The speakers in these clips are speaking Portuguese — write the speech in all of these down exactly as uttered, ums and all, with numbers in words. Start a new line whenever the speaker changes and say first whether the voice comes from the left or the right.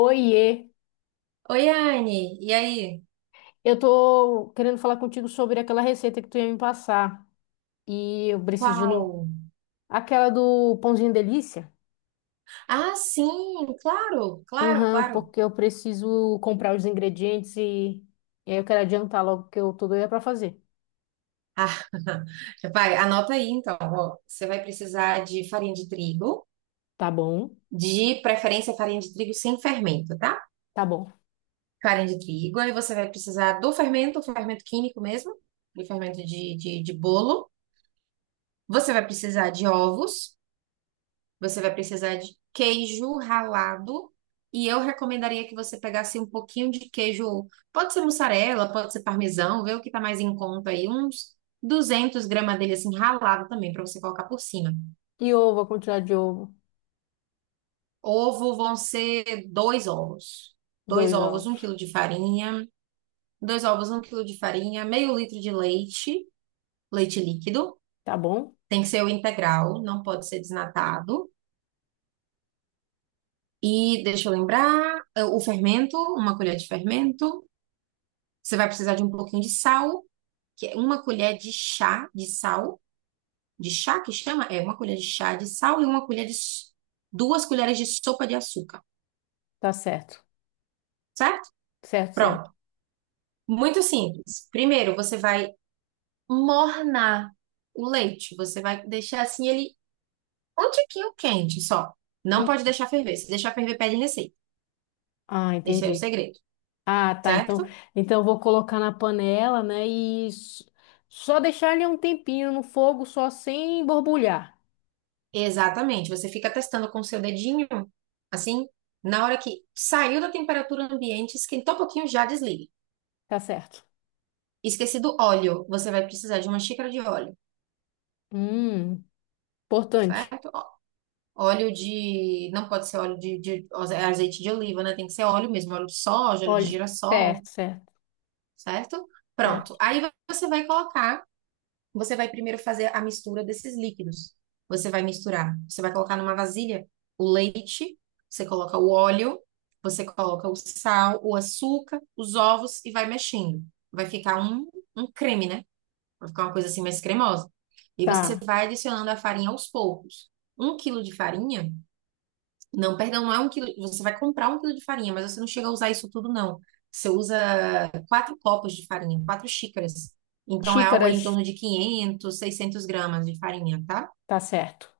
left: Oiê,
right: Oi, Anne, e aí?
left: eu tô querendo falar contigo sobre aquela receita que tu ia me passar. E eu preciso de no...
right: Qual?
left: aquela do pãozinho delícia.
right: Ah, sim, claro, claro,
left: Aham,
right: claro.
left: porque eu preciso comprar os ingredientes e... e aí eu quero adiantar logo que eu tô doida pra fazer.
right: Ah, vai, anota aí então. Ó, você vai precisar de farinha de trigo,
left: Tá bom?
right: de preferência farinha de trigo sem fermento, tá?
left: Tá bom.
right: Farinha de trigo, aí você vai precisar do fermento, fermento químico mesmo, do fermento de, de, de bolo. Você vai precisar de ovos. Você vai precisar de queijo ralado. E eu recomendaria que você pegasse um pouquinho de queijo. Pode ser mussarela, pode ser parmesão, vê o que tá mais em conta aí. Uns duzentos gramas dele assim ralado também, para você colocar por cima.
left: E ovo, a quantidade de ovo?
right: Ovo vão ser dois ovos. Dois
left: Dois
right: ovos,
left: ovos.
right: um quilo de farinha. Dois ovos, um quilo de farinha. Meio litro de leite, leite líquido.
left: Tá bom?
right: Tem que ser o integral, não pode ser desnatado. E deixa eu lembrar, eh, o fermento, uma colher de fermento. Você vai precisar de um pouquinho de sal, que é uma colher de chá de sal, de chá que chama? É, uma colher de chá de sal e uma colher de s- duas colheres de sopa de açúcar,
left: Tá certo.
right: certo?
left: Certo, certo.
right: Pronto. Muito simples. Primeiro, você vai mornar o leite. Você vai deixar assim ele um tiquinho quente só. Não
left: Hum.
right: pode deixar ferver. Se deixar ferver, perde receita.
left: Ah,
right: Esse é o
left: entendi.
right: segredo,
left: Ah, tá. Então,
right: certo?
left: então eu vou colocar na panela, né? E s- só deixar ele um tempinho no fogo, só sem borbulhar.
right: Exatamente. Você fica testando com o seu dedinho, assim, na hora que saiu da temperatura ambiente, esquentou um pouquinho, já desliga.
left: Tá certo.
right: Esqueci do óleo. Você vai precisar de uma xícara de óleo,
left: Hum, importante.
right: certo? Ó, óleo de. Não pode ser óleo de, de, é azeite de oliva, né? Tem que ser óleo mesmo, óleo de soja, óleo de
left: Olha,
right: girassol,
left: certo, certo,
right: certo? Pronto.
left: certo.
right: Aí você vai colocar. Você vai primeiro fazer a mistura desses líquidos. Você vai misturar. Você vai colocar numa vasilha o leite, você coloca o óleo, você coloca o sal, o açúcar, os ovos e vai mexendo. Vai ficar um, um creme, né? Vai ficar uma coisa assim mais cremosa. E você
left: Tá.
right: vai adicionando a farinha aos poucos. Um quilo de farinha, não, perdão, não é um quilo, você vai comprar um quilo de farinha, mas você não chega a usar isso tudo, não. Você usa quatro copos de farinha, quatro xícaras. Então é algo aí
left: Xícaras,
right: em torno de quinhentos seiscentos gramas de farinha, tá?
left: tá certo.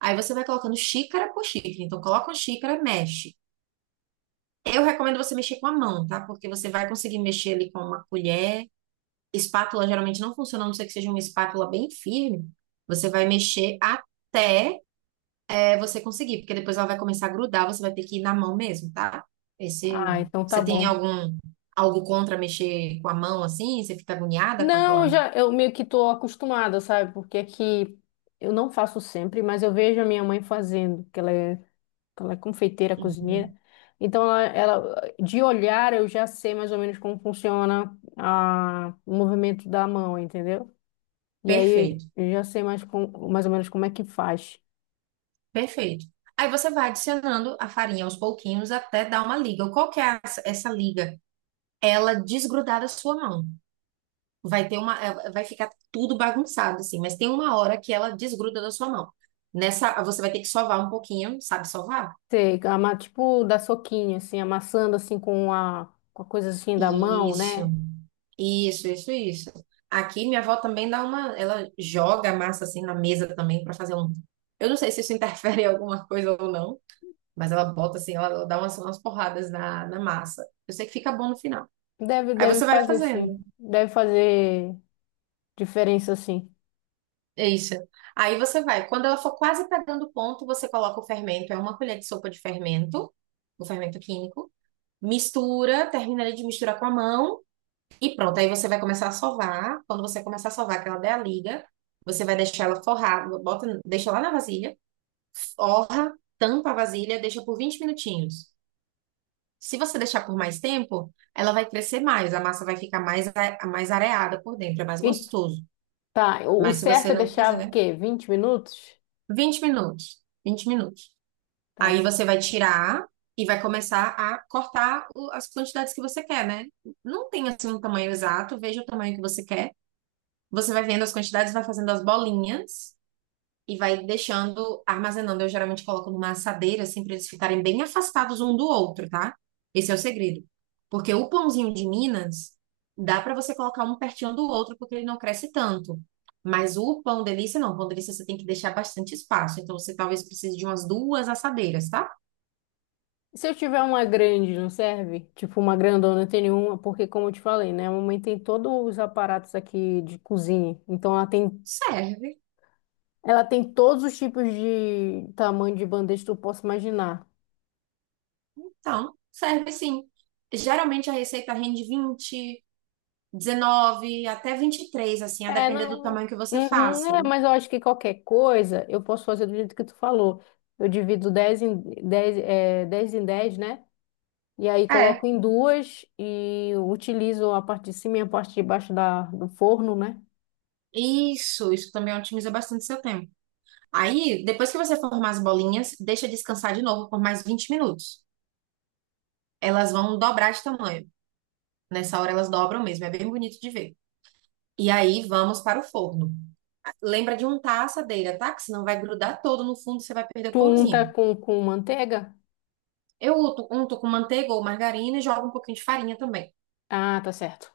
right: Aí você vai colocando xícara por xícara. Então coloca uma xícara, mexe. Eu recomendo você mexer com a mão, tá? Porque você vai conseguir mexer ali com uma colher, espátula geralmente não funciona, a não ser que seja uma espátula bem firme. Você vai mexer até é, você conseguir, porque depois ela vai começar a grudar, você vai ter que ir na mão mesmo, tá? Esse,
left: Ah, então tá
right: você tem
left: bom.
right: algum, algo contra mexer com a mão assim? Você fica agoniada com
left: Não, eu
right: aquela?
left: já eu meio que tô acostumada, sabe? Porque aqui eu não faço sempre, mas eu vejo a minha mãe fazendo, que ela é ela é confeiteira, cozinheira.
right: Uhum.
left: Então, ela, ela- de olhar, eu já sei mais ou menos como funciona a, o movimento da mão, entendeu? E aí,
right: Perfeito,
left: eu já sei mais, com, mais ou menos como é que faz.
right: perfeito. Aí você vai adicionando a farinha aos pouquinhos até dar uma liga. Qual que é essa essa liga? Ela desgrudar da sua mão. Vai ter uma, eh, vai ficar tudo bagunçado assim, mas tem uma hora que ela desgruda da sua mão. Nessa, você vai ter que sovar um pouquinho, sabe sovar?
left: Sei, ama- tipo, dar soquinho, assim, amassando, assim, com a, com a coisa, assim, da mão,
right: Isso,
left: né?
right: isso, isso, isso. Aqui minha avó também dá uma, ela joga a massa assim na mesa também para fazer um. Eu não sei se isso interfere em alguma coisa ou não, mas ela bota assim, ela, ela dá umas, umas porradas na, na massa. Eu sei que fica bom no final.
left: Deve,
right: Aí
left: deve
right: você vai
left: fazer,
right: fazendo.
left: sim. Deve fazer diferença, sim.
right: É isso. Aí você vai. Quando ela for quase pegando o ponto, você coloca o fermento. É uma colher de sopa de fermento, o fermento químico. Mistura, termina ali de misturar com a mão e pronto. Aí você vai começar a sovar. Quando você começar a sovar, que ela der a liga, você vai deixar ela forrada, bota, deixa lá na vasilha, forra, tampa a vasilha, deixa por vinte minutinhos. Se você deixar por mais tempo, ela vai crescer mais, a massa vai ficar mais, a- mais areada por dentro, é mais
left: E,
right: gostoso.
left: tá, o, o
right: Mas se
left: certo
right: você
left: é
right: não
left: deixar, o
right: quiser,
left: quê? Vinte minutos?
right: vinte minutos. vinte minutos.
left: Tá.
right: Aí você vai tirar e vai começar a cortar o- as quantidades que você quer, né? Não tem assim um tamanho exato, veja o tamanho que você quer. Você vai vendo as quantidades, vai fazendo as bolinhas e vai deixando, armazenando. Eu geralmente coloco numa assadeira, assim, para eles ficarem bem afastados um do outro, tá? Esse é o segredo. Porque o pãozinho de Minas dá para você colocar um pertinho do outro, porque ele não cresce tanto. Mas o pão delícia não, o pão delícia você tem que deixar bastante espaço. Então você talvez precise de umas duas assadeiras, tá?
left: Se eu tiver uma grande, não serve? Tipo, uma grandona, tem nenhuma, porque como eu te falei, né? A mamãe tem todos os aparatos aqui de cozinha. Então ela tem,
right: Serve.
left: ela tem todos os tipos de tamanho de bandeja que tu possa imaginar.
right: Então, serve sim. Geralmente a receita rende vinte, dezenove, até vinte e três, assim, a
left: É,
right: depender do
left: não.
right: tamanho que você
left: Uhum,
right: faça.
left: é, mas eu acho que qualquer coisa eu posso fazer do jeito que tu falou. Eu divido dez em dez é, dez em dez né? E aí
right: É,
left: coloco em duas e utilizo a parte de cima e a parte de baixo da, do forno, né?
right: isso, isso também otimiza bastante seu tempo. Aí, depois que você formar as bolinhas, deixa descansar de novo por mais vinte minutos. Elas vão dobrar de tamanho. Nessa hora elas dobram mesmo, é bem bonito de ver. E aí vamos para o forno. Lembra de untar a assadeira, tá? Que senão vai grudar todo no fundo e você vai perder o
left: Tu unta
right: pãozinho.
left: com, com manteiga?
right: Eu unto, unto com manteiga ou margarina e jogo um pouquinho de farinha também.
left: Ah, tá certo.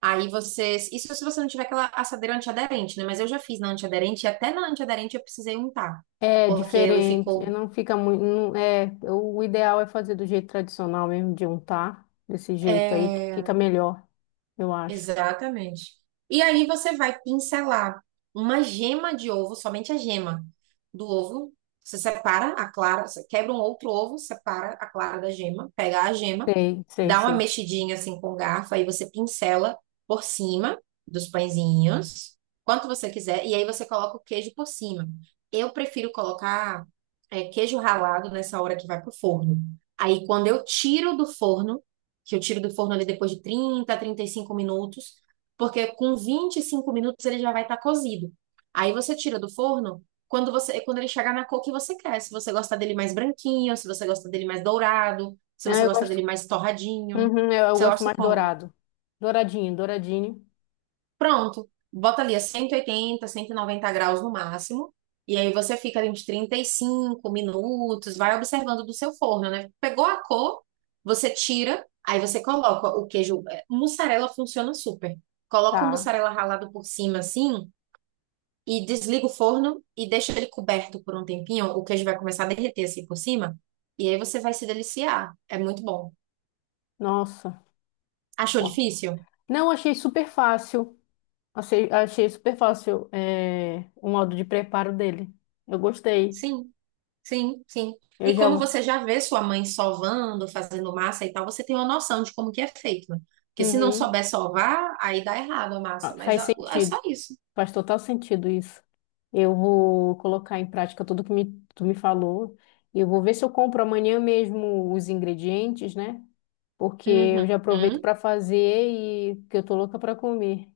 right: Aí você. Isso se você não tiver aquela assadeira antiaderente, né? Mas eu já fiz na antiaderente e até na antiaderente eu precisei untar.
left: É
right: Porque ele
left: diferente, é,
right: ficou.
left: não fica muito. não- é, o ideal é fazer do jeito tradicional mesmo, de untar, desse jeito aí, que
right: É,
left: fica melhor, eu acho.
right: exatamente. E aí você vai pincelar uma gema de ovo, somente a gema do ovo. Você separa a clara, você quebra um outro ovo, separa a clara da gema, pega a gema,
left: Sei, sei,
right: dá uma
left: sei.
right: mexidinha assim com o garfo, aí você pincela por cima dos pãezinhos, quanto você quiser, e aí você coloca o queijo por cima. Eu prefiro colocar é, queijo ralado nessa hora que vai pro forno. Aí quando eu tiro do forno, que eu tiro do forno ali depois de trinta, trinta e cinco minutos, porque com vinte e cinco minutos ele já vai estar cozido. Aí você tira do forno quando você, quando ele chegar na cor que você quer, se você gosta dele mais branquinho, se você gosta dele mais dourado, se
left: Ah,
right: você
left: eu
right: gosta
left: gosto,
right: dele mais torradinho.
left: uhum, eu, eu
right: Você
left: gosto
right: gosta
left: mais
right: como?
left: dourado. Douradinho, douradinho.
right: Pronto. Bota ali a cento cento e oitenta, cento e noventa graus no máximo. E aí você fica ali uns trinta e cinco minutos, vai observando do seu forno, né? Pegou a cor, você tira, aí você coloca o queijo. é, mussarela funciona super. Coloca o
left: Tá.
right: mussarela ralado por cima assim e desliga o forno e deixa ele coberto por um tempinho. O queijo vai começar a derreter assim por cima. E aí você vai se deliciar. É muito bom.
left: Nossa, tá
right: Achou
left: bom.
right: difícil?
left: Não, achei super fácil. Achei, achei super fácil, é, o modo de preparo dele. Eu gostei.
right: Sim. Sim, sim.
left: Eu
right: E como
left: já.
right: você já vê sua mãe sovando, fazendo massa e tal, você tem uma noção de como que é feito, né? Porque se não
left: Uhum,
right: souber sovar, aí dá errado a massa,
left: ah,
right: mas
left: faz
right: é é
left: sentido.
right: só isso.
left: Faz total sentido isso. Eu vou colocar em prática tudo que me, tu me falou. Eu vou ver se eu compro amanhã mesmo os ingredientes, né? Porque eu
right: Uhum.
left: já aproveito para fazer e que eu tô louca para comer.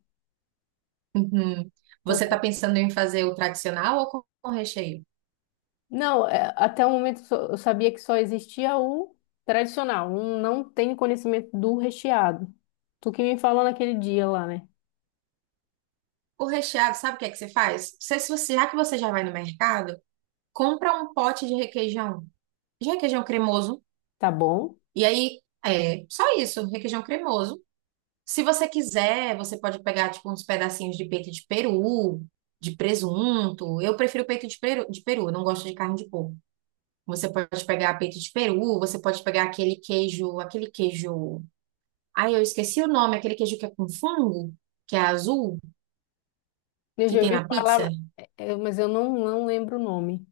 right: Uhum.
left: Tô
right: Você está
left: co-
right: pensando em fazer o tradicional ou com com recheio?
left: Não, é, até o momento só- eu sabia que só existia o tradicional. Um não tenho conhecimento do recheado. Tu que me falou naquele dia lá, né?
right: O recheado, sabe o que é que você faz? Você, se você, já que você já vai no mercado, compra um pote de requeijão, de requeijão cremoso,
left: Tá bom?
right: e aí é só isso, requeijão cremoso. Se você quiser, você pode pegar tipo uns pedacinhos de peito de peru, de presunto. Eu prefiro peito de peru, de peru, eu não gosto de carne de porco. Você pode pegar peito de peru, você pode pegar aquele queijo, aquele queijo. Ai, eu esqueci o nome, aquele queijo que é com fungo, que é azul,
left: Eu
right: que
left: já
right: tem
left: ouvi
right: na pizza.
left: falar, é, é, mas eu não, não lembro o nome.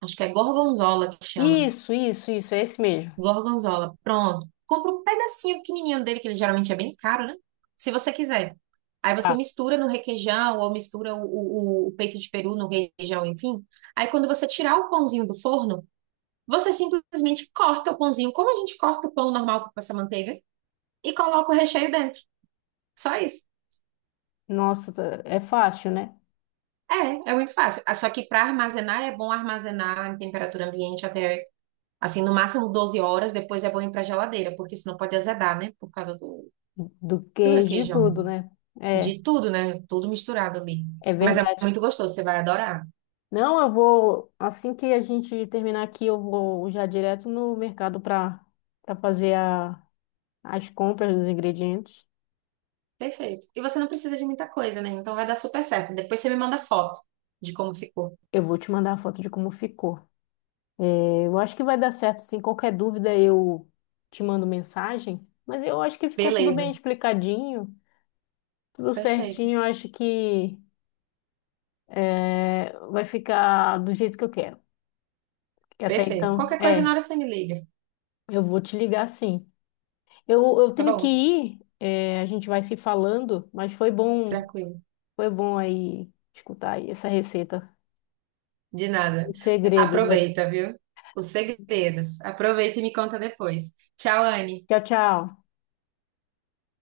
right: Acho que é gorgonzola que chama.
left: Isso, isso, isso, é esse mesmo.
right: Gorgonzola, pronto. Compra um pedacinho pequenininho dele, que ele geralmente é bem caro, né? Se você quiser. Aí você
left: Tá.
right: mistura no requeijão ou mistura o, o- o peito de peru no requeijão, enfim. Aí quando você tirar o pãozinho do forno, você simplesmente corta o pãozinho, como a gente corta o pão normal para passar manteiga, e coloca o recheio dentro. Só isso.
left: Nossa, tá- é fácil, né?
right: É, é muito fácil. Ah, só que para armazenar é bom armazenar em temperatura ambiente até, assim, no máximo doze horas, depois é bom ir para geladeira, porque senão pode azedar, né? Por causa do,
left: Do
right: do
left: que de
right: requeijão.
left: tudo, né? É,
right: De tudo, né? Tudo misturado ali.
left: é
right: Mas é
left: verdade.
right: muito gostoso, você vai adorar.
left: Não, eu vou, assim que a gente terminar aqui, eu vou já direto no mercado para para fazer a, as compras dos ingredientes.
right: Perfeito. E você não precisa de muita coisa, né? Então vai dar super certo. Depois você me manda foto de como ficou.
left: Eu vou te mandar a foto de como ficou. É, eu acho que vai dar certo, sim. Qualquer dúvida eu te mando mensagem, mas eu acho que ficou tudo bem
right: Beleza.
left: explicadinho, tudo
right: Perfeito.
left: certinho. Eu acho que é, vai ficar do jeito que eu quero. Que até
right: Perfeito.
left: então,
right: Qualquer coisa na
left: é.
right: hora você me liga.
left: Eu vou te ligar sim. Eu, eu
right: Tá
left: tenho que
right: bom?
left: ir, é, a gente vai se falando, mas foi bom,
right: Tranquilo.
left: foi bom aí escutar aí essa receita.
right: De nada.
left: Os segredos. Da-
right: Aproveita, viu? Os segredos. Aproveita e me conta depois. Tchau, Anne.
left: Tchau, tchau.